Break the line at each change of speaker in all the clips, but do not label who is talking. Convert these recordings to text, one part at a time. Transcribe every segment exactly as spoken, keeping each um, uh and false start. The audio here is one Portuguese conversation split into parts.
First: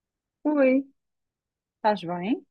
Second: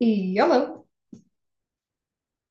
E olá,
Oi, estás bem?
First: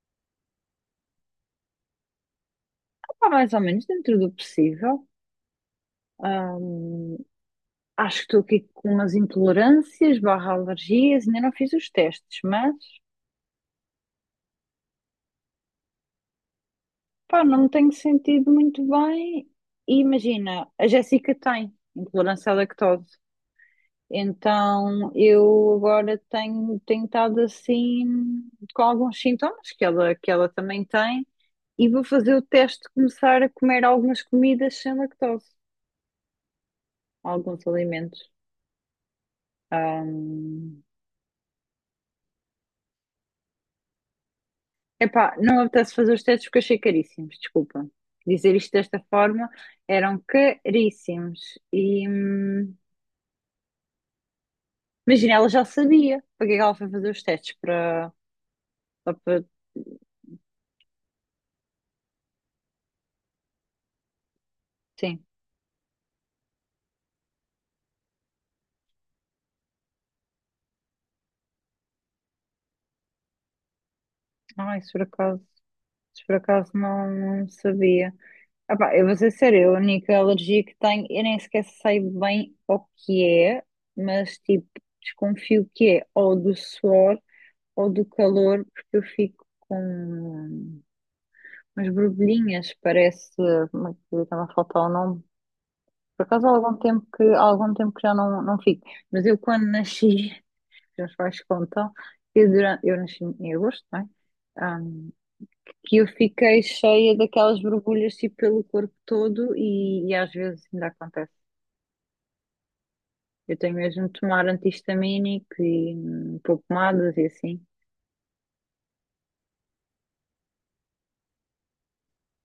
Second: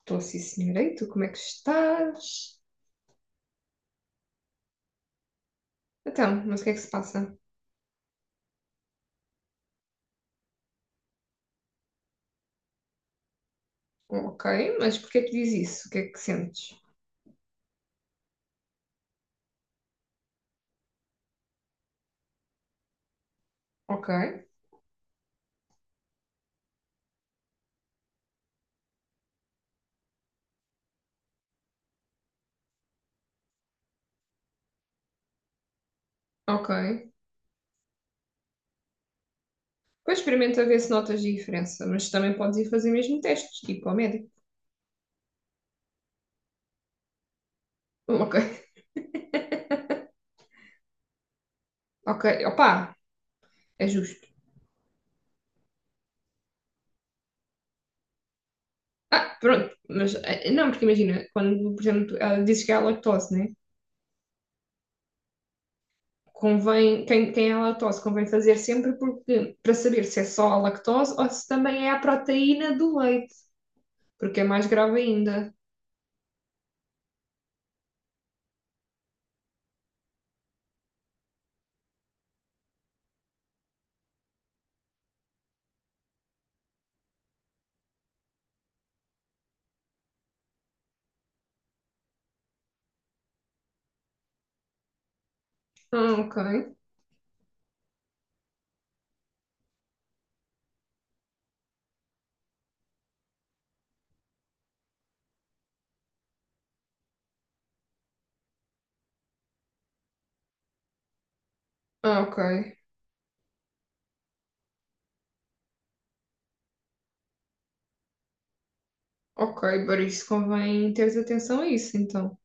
estou sim senhora, e tu como é que estás?
Opa, mais ou menos dentro do possível.
Então, mas o que é que se
Ahm,
passa?
acho que estou aqui com umas intolerâncias barra alergias, ainda não fiz os testes, mas
Ok, mas porquê é que diz isso? O que é que sentes?
pá, não me tenho sentido muito bem. E imagina, a Jéssica tem intolerância à lactose,
Ok,
então eu agora tenho tentado assim com alguns sintomas que ela, que ela também tem e vou fazer o teste de começar a comer algumas comidas sem lactose,
ok.
alguns alimentos.
Depois experimenta ver se notas diferença, mas também podes ir fazer mesmo testes, tipo ao médico.
Epá, não apetece fazer os testes porque achei caríssimos, desculpa. Dizer
Ok,
isto desta forma, eram caríssimos. E
ok,
hum,
opá, é justo.
imagina, ela já sabia para que é que ela foi fazer os testes para, só
Ah,
para-
pronto, mas eh, não, porque imagina, quando, por exemplo, tu- ela dizes que é a lactose, né?
sim.
Convém, quem, quem é a lactose convém fazer sempre porque, para saber se é só a lactose ou se também é a proteína do leite, porque é mais
Ai, se
grave
por acaso,
ainda.
se por acaso não, não sabia. Epá, eu vou ser sério, a única alergia que tenho, eu nem sequer sei bem o que é, mas tipo, desconfio que é ou do suor ou do calor, porque eu fico com Mas borbulhinhas, parece, como é que está-me a faltar o nome?
Ah,
Por
ok.
acaso há algum tempo que, há algum tempo que já não, não fico. Mas eu quando nasci, que os meus pais contam, eu, durante, eu nasci em agosto, não é? Ahm, que eu fiquei cheia daquelas borbulhas tipo, pelo corpo todo e, e às vezes ainda acontece.
Ah, ok.
Eu tenho mesmo de tomar anti-histamínico e hum, pôr pomadas e assim.
Ok, por isso convém teres atenção a isso, então.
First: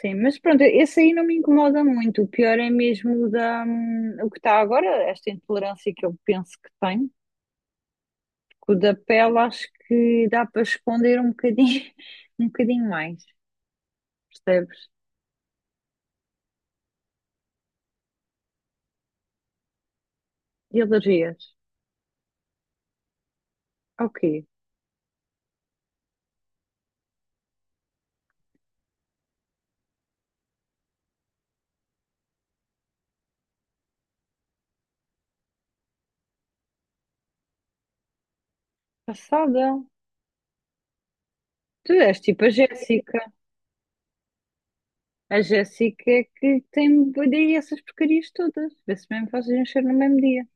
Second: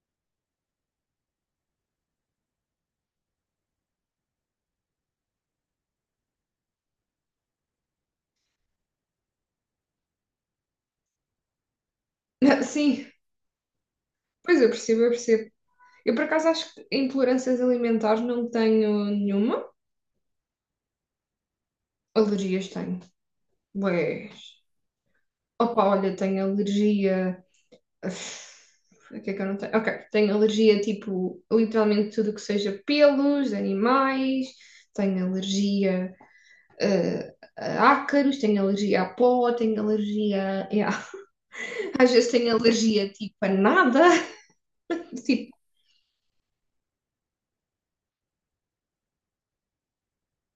Sim, mas pronto, esse aí não me incomoda muito. O pior é mesmo o da, hum, o que está agora, esta intolerância que eu penso que tenho. Com o da pele acho que dá para esconder um bocadinho, um bocadinho
Sim,
mais,
pois eu
percebes?
percebo, eu percebo. Eu, por acaso, acho que intolerâncias alimentares não tenho nenhuma.
E alergias.
Alergias tenho.
Ok.
Ué. Opa, olha, tenho alergia. Uf. O que é que eu não tenho? Ok, tenho alergia, tipo, literalmente tudo que seja pelos, animais. Tenho alergia, eh, a ácaros, tenho alergia a pó,
Passada.
tenho alergia
Tu
às
és
vezes
tipo a
tenho alergia,
Jéssica.
tipo, a nada.
A
Tipo,
Jéssica é que tem daí essas porcarias todas. Vê-se mesmo fazes encher no mesmo dia.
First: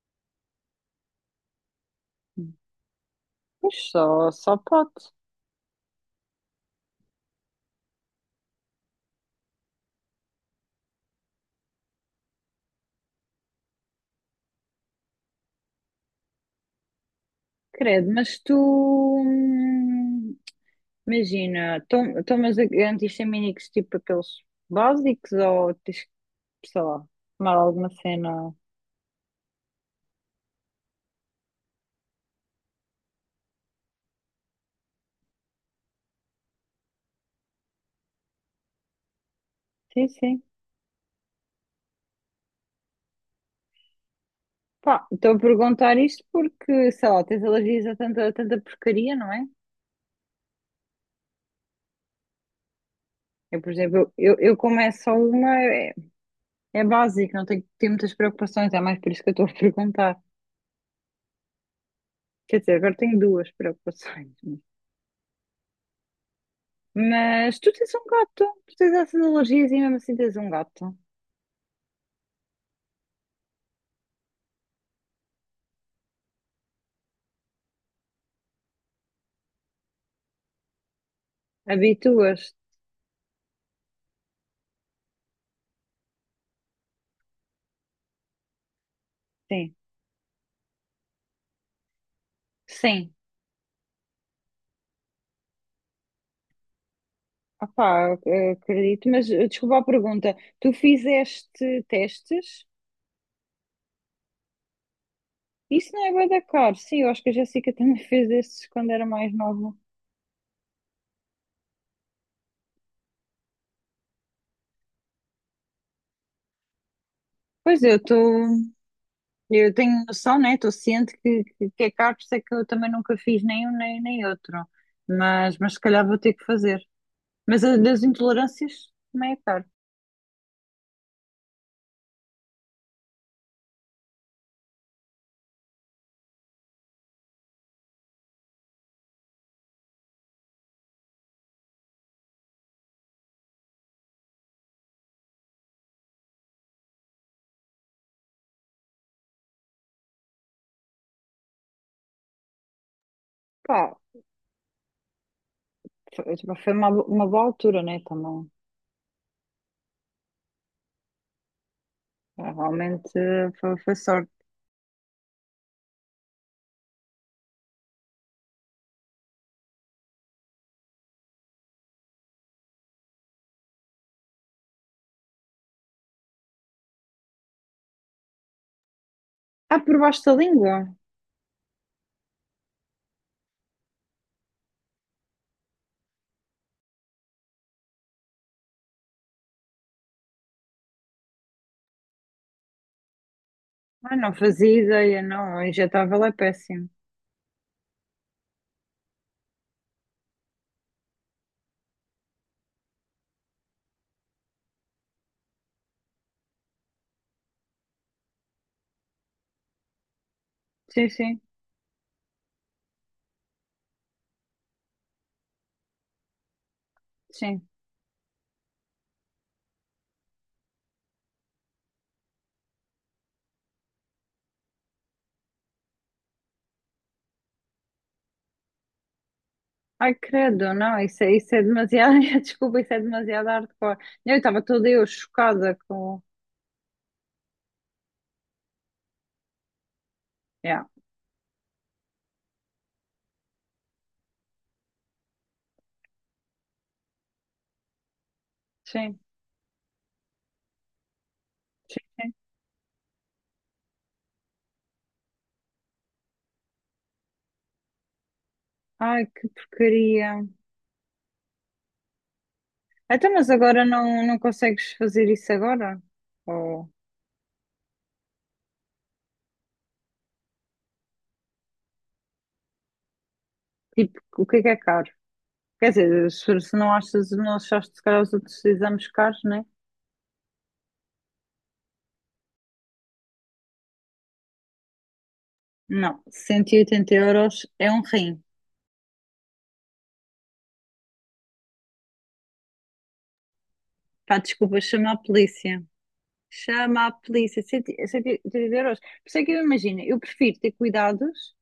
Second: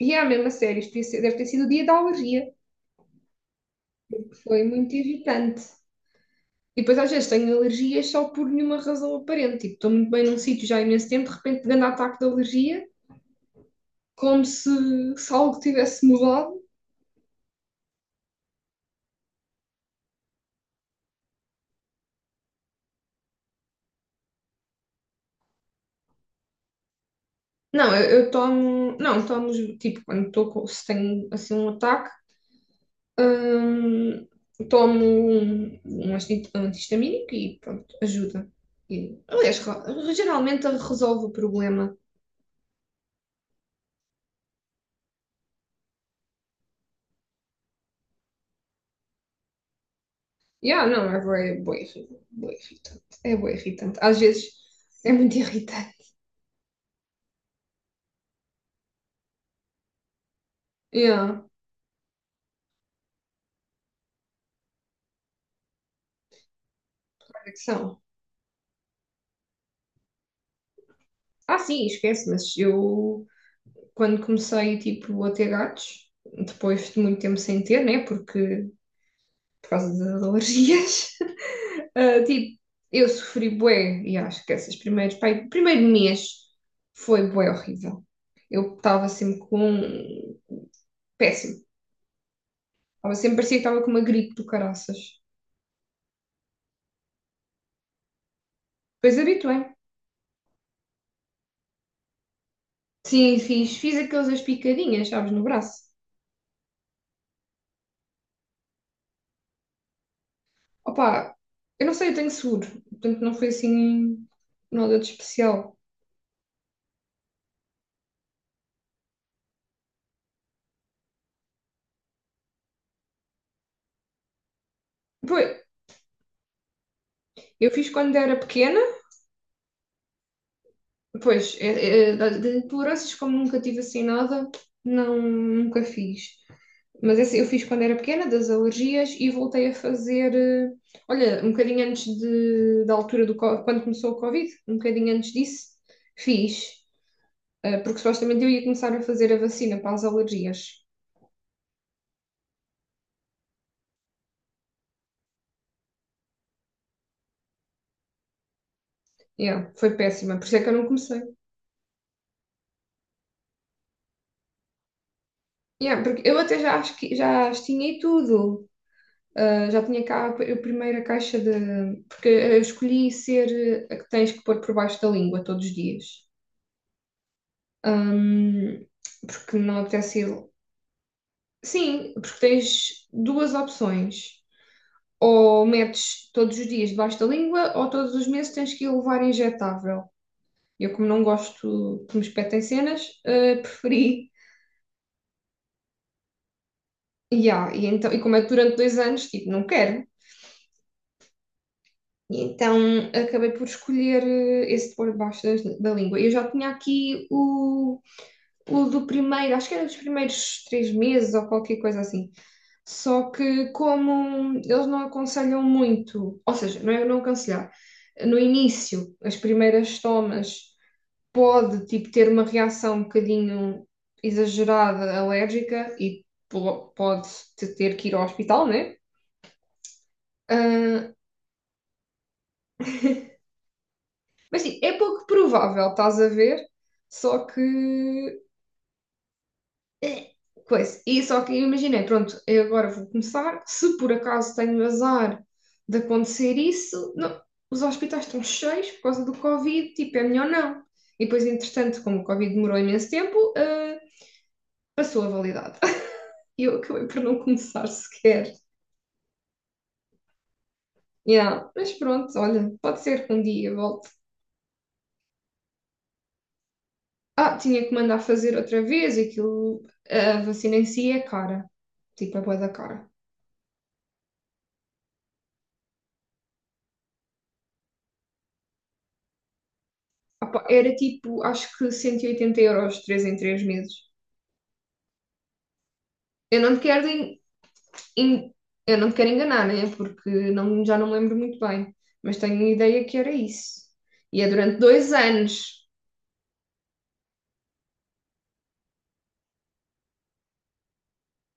e é mesmo a sério, isto devia ser- deve ter sido o dia da alergia.
Pois só, só
Foi muito
pode.
irritante. E depois às vezes tenho alergias só por nenhuma razão aparente. Tipo, estou muito bem num sítio já há imenso tempo, de repente grande ataque de alergia, como se, se algo tivesse mudado.
Credo, mas tu. hum, Imagina, tom- tomas antistamínicos tipo aqueles básicos ou tens que, sei lá, tomar alguma
Não, eu, eu
cena?
tomo, não, tomo, tipo, quando estou, com- se tenho assim um ataque, hum, tomo um, um anti- um anti-histamínico e pronto, ajuda. E, aliás, ra-
Sim, sim.
geralmente resolve o problema.
Pá, estou a perguntar isto porque, sei lá, tens alergias a tanta, a tanta porcaria, não é?
Yeah, não, é bué, bué, irri- bué irritante. É bué
Eu, por
irritante.
exemplo,
Às
eu,
vezes
eu como é
é
só
muito
uma,
irritante.
é, é básico, não tenho que ter muitas preocupações, é mais por isso que eu estou a perguntar.
Yeah,
Quer dizer, agora tenho duas preocupações.
olha que
Mas tu tens
são.
um gato, tu tens essas alergias e mesmo assim tens um gato.
Ah, sim, esquece, mas eu quando comecei tipo a ter gatos, depois de muito tempo sem ter, né, porque por causa das alergias, ah,
Habituas?
tipo, eu sofri bué, e acho que esses primeiros, pai, o primeiro mês foi bué horrível. Eu estava sempre com
Sim.
péssimo. Estava
Sim.
sempre parecia que estava com uma gripe do caraças.
Opá, eu acredito,
Depois
mas eh,
habituei.
desculpa a pergunta. Tu fizeste testes?
Sim, fiz, fiz aqueles picadinhas, sabes, no braço.
Isso não é bué da caro. Sim, eu acho que a Jéssica também fez esses quando era mais nova.
Opa, eu não sei, eu tenho seguro, portanto não foi assim nada de especial.
Pois eu estou, eu tenho noção, né? Estou ciente que, que, que é caro, por isso é que eu também nunca fiz nem um nem, nem outro.
Pois,
Mas, mas se calhar vou ter que fazer. Mas
eu
a
fiz
das
quando era
intolerâncias
pequena,
também é caro.
pois, é- é, de de intolerâncias, como nunca tive assim nada, não, nunca fiz. Mas esse eu fiz quando era pequena, das alergias, e voltei a fazer, eh, olha, um bocadinho antes de, da altura do, co- quando começou o Covid, um bocadinho antes disso, fiz, eh, porque supostamente eu ia começar a fazer a vacina para as alergias.
Pá, foi, tipo, foi uma, uma boa altura, né? Também.
Yeah, foi péssima, por isso é que eu não comecei.
Ah, Realmente eh, foi, foi sorte.
Yeah, porque eu até já, acho que- já as tinha e tudo. Ah, já tinha cá a p- a primeira caixa de. Porque eu escolhi ser a que tens que pôr por baixo da língua todos os dias. Ahm, Porque não
Ah, por
apetece
baixo da
ir.
língua.
Sim, porque tens duas opções. Ou metes todos os dias debaixo da língua, ou todos os meses tens que ir levar injetável. Eu, como não gosto que me espetem cenas, ah,
Ah,
preferi.
não fazia ideia, não. O injetável é péssimo.
E, e, então, e como é que durante dois anos, tipo, não quero. E então acabei por escolher eh, esse de pôr debaixo das- da língua. Eu já tinha aqui o, o do primeiro, acho que era dos primeiros três
Sim,
meses
sim,
ou qualquer coisa assim. Só que como eles não aconselham muito, ou seja, não é não
sim.
aconselhar, no início, as primeiras tomas, pode, tipo, ter uma reação um bocadinho exagerada, alérgica, e po- pode te- ter que ir ao hospital, né?
Ai, credo, não,
Ah,
isso é, isso é demasiado. Desculpa, isso é demasiado hardcore. Eu
mas
estava
sim,
toda
é
eu
pouco
chocada
provável, estás
com.
a ver? Só que. É.
Yeah.
Coisa. E só que eu imaginei, pronto, eu agora vou começar. Se por acaso tenho azar de acontecer isso, não, os hospitais estão cheios por
Sim.
causa do Covid, tipo, é melhor não. E depois, entretanto, como o
Sim.
Covid demorou imenso tempo, ah, passou a validade. E eu acabei por não começar sequer.
Ai, que porcaria.
Yeah. Mas pronto, olha, pode ser que
Então,
um
mas
dia
agora
volte.
não, não consegues fazer isso agora? Ou,
Ah, tinha que mandar fazer outra vez, aquilo, a vacina em si é cara, tipo, é bué da cara.
tipo, o que é que é caro? Quer dizer, se, se não achas, não achaste se calhar os outros exames caros, né?
Ah pá, era tipo, acho que cento e oitenta euros, três em três meses.
Não,
Eu
cento
não
e
te quero,
oitenta
en-
euros é um rim.
en- eu não te quero enganar, né? Porque não, já não me lembro muito bem, mas tenho a ideia que era isso.
Pá,
E é
desculpa,
durante
chama a
dois
polícia.
anos.
Chama a polícia. Cento e oitenta euros. Por isso é que eu imagino, eu prefiro ter cuidados.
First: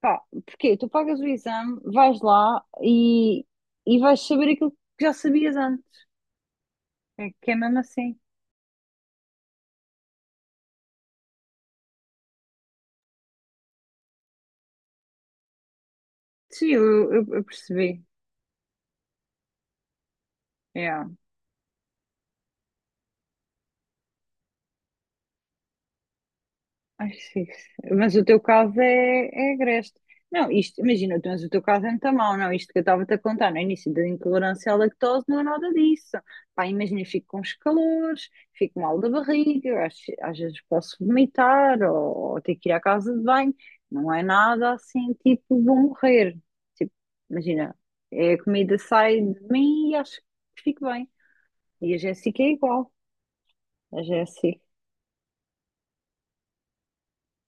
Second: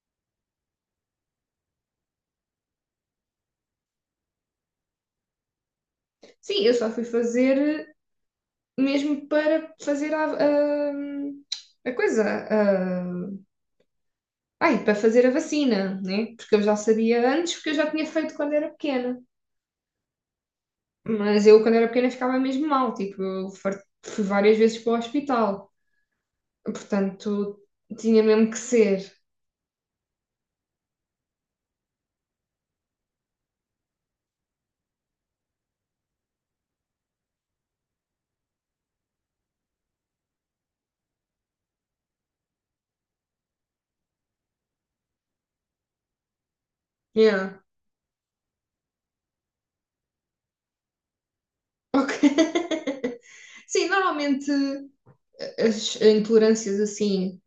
Pá, porque tu pagas o exame, vais lá e, e vais saber aquilo que já sabias antes.
Sim, eu só fui
É que é mesmo
fazer
assim.
mesmo para fazer a, a, a coisa, a, ai, para fazer a vacina, né? Porque eu
Sim,
já
eu,
sabia
eu- eu
antes, porque eu já
percebi.
tinha feito quando era pequena.
Yeah.
Mas eu, quando era pequena, ficava mesmo mal, tipo, eu far- fui várias vezes para o hospital.
Ai, sim.
Portanto,
Mas
tinha
o teu
mesmo que
caso
ser.
é, é agreste. Não, isto, imagina, mas o teu caso é muito mau, não? Isto que eu estava-te a contar no início da intolerância à lactose não é nada disso. Pá, imagina, eu fico com os calores, fico mal da barriga, eu acho- às, vezes posso vomitar ou, ou, ter que ir à casa de banho. Não é nada assim, tipo, vou morrer. Tipo,
Yeah.
imagina, é a comida sai de mim e acho que fico bem. E a
Ok.
Jéssica é igual.
Sim,
A
normalmente
Jéssica.
as intolerâncias assim,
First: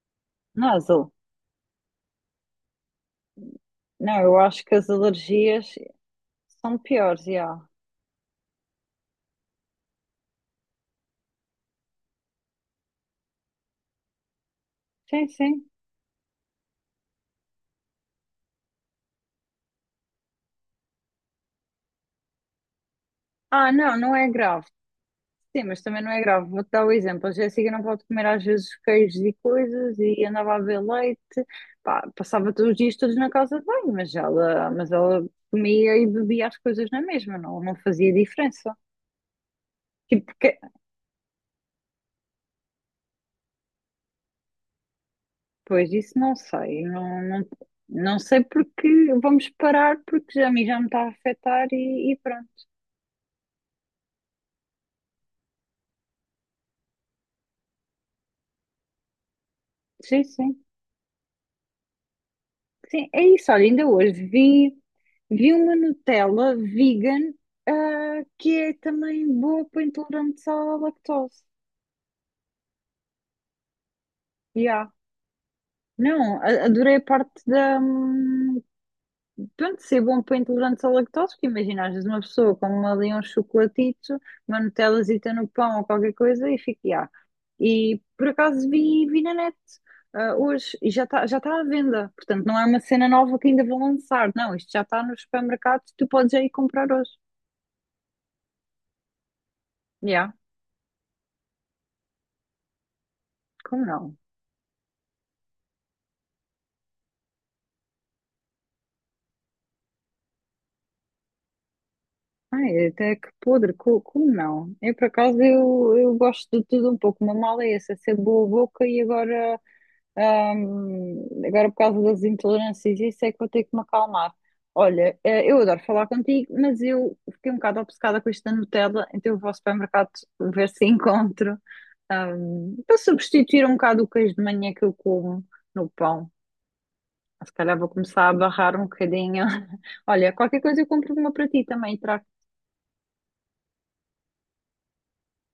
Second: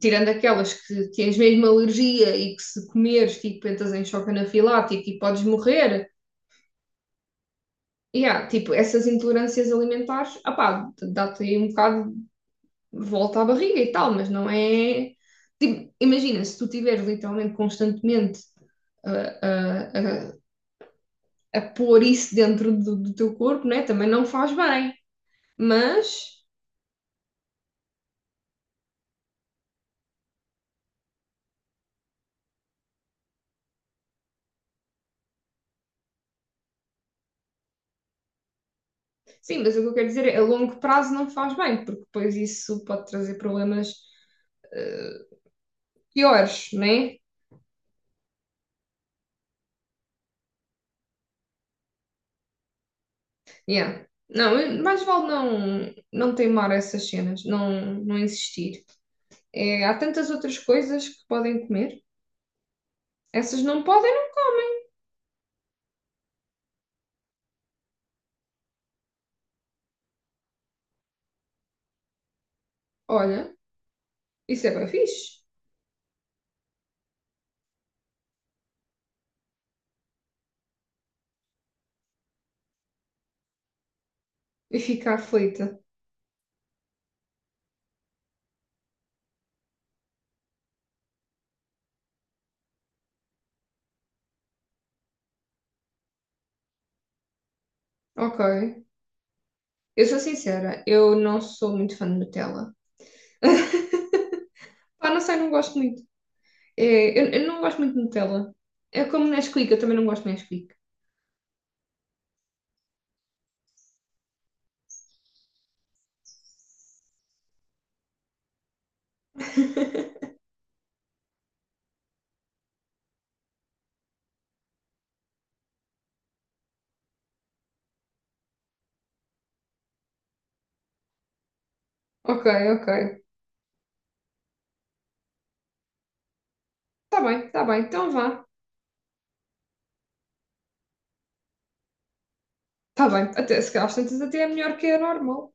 tirando aquelas
Não,
que tens mesmo alergia e que se comeres, tipo, entras em
não,
choque
eu acho que as
anafilático e podes
alergias
morrer.
são piores, já.
Yeah, tipo, essas intolerâncias alimentares, ah pá dá-te aí um bocado de volta à barriga e tal, mas não é.
Sim, sim.
Tipo, imagina, se tu tiveres literalmente constantemente a, a, a pôr isso dentro do, do teu corpo,
Ah,
né?
não,
Também
não
não
é
faz
grave.
bem.
Sim, mas também não é
Mas,
grave. Vou-te dar o exemplo. A Jéssica não pode comer às vezes queijos e coisas e andava a beber leite. Pá, passava todos os dias todos na casa de banho, mas ela, mas ela comia e bebia as coisas na mesma, não, não fazia diferença.
sim, mas o que eu quero dizer
Tipo,
é a
que-
longo prazo não faz bem, porque depois isso pode trazer problemas eh,
pois isso não
piores,
sei.
né?
Não, não, não sei porque vamos parar porque já, a mim já me está a afetar e, e pronto.
Yeah. Não, mais vale não, não teimar essas cenas, não, não insistir. É, há
Sim,
tantas outras
sim.
coisas que podem comer,
Sim, é isso.
essas
Olha,
não
ainda hoje
podem, não.
vi, vi uma Nutella vegan, ah, que é também boa para intolerantes à lactose.
Olha, isso é
Yeah.
bem fixe.
Não, a- adorei a parte da, hum, Pronto, ser bom para intolerantes à lactose, porque imagina, às vezes uma pessoa come ali um chocolatito, uma
E ficar
nutelazita no pão
aflita.
ou qualquer coisa e fica, ah. E por acaso vi, vi na net ah, hoje e já está já tá à venda, portanto não é uma cena nova que ainda vão lançar, não, isto já está nos supermercados, tu podes já ir comprar hoje.
Ok. Eu sou
Yeah,
sincera, eu não sou muito fã de Nutella.
como não?
Pá, não sei, não gosto muito. É, eu, eu não gosto muito de Nutella. É como Nesquik, eu também não gosto de Nesquik.
Ai, até que podre, co- como, não? Eu por acaso eu, eu gosto de tudo um pouco, uma mala é essa, ser boa boca e agora. Ahm, agora, por causa das intolerâncias, isso é que vou ter que me acalmar. Olha, eh, eu adoro falar contigo, mas eu fiquei um bocado obcecada com isto da Nutella, então eu vou ao supermercado ver se encontro,
Ok,
ahm,
ok.
para substituir um bocado o queijo de manhã que eu como no pão.
Tá bem,
Se
tá
calhar
bem,
vou
então
começar a
vá.
barrar um bocadinho. Olha, qualquer coisa eu compro uma para ti também e trago.
Tá bem, até, se calhar às tantas até é melhor que a normal.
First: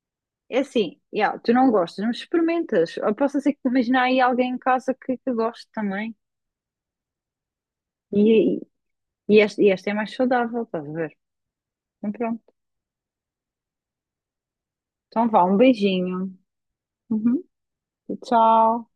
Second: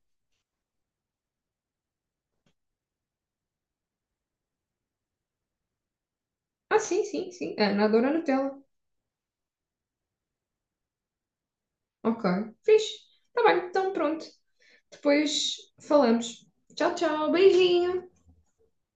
É assim, yeah, tu não gostas, mas experimentas. Ou posso ser que imaginar aí alguém em casa que, que goste também.
Ah, sim, sim, sim. A Ana adora
E,
Nutella.
e, esta, e esta é mais saudável, estás a ver? Então,
Ok,
pronto.
fixe. Tá bem, então pronto.
Então vá,
Depois
um beijinho.
falamos. Tchau, tchau,
Uhum.
beijinho.
Tchau.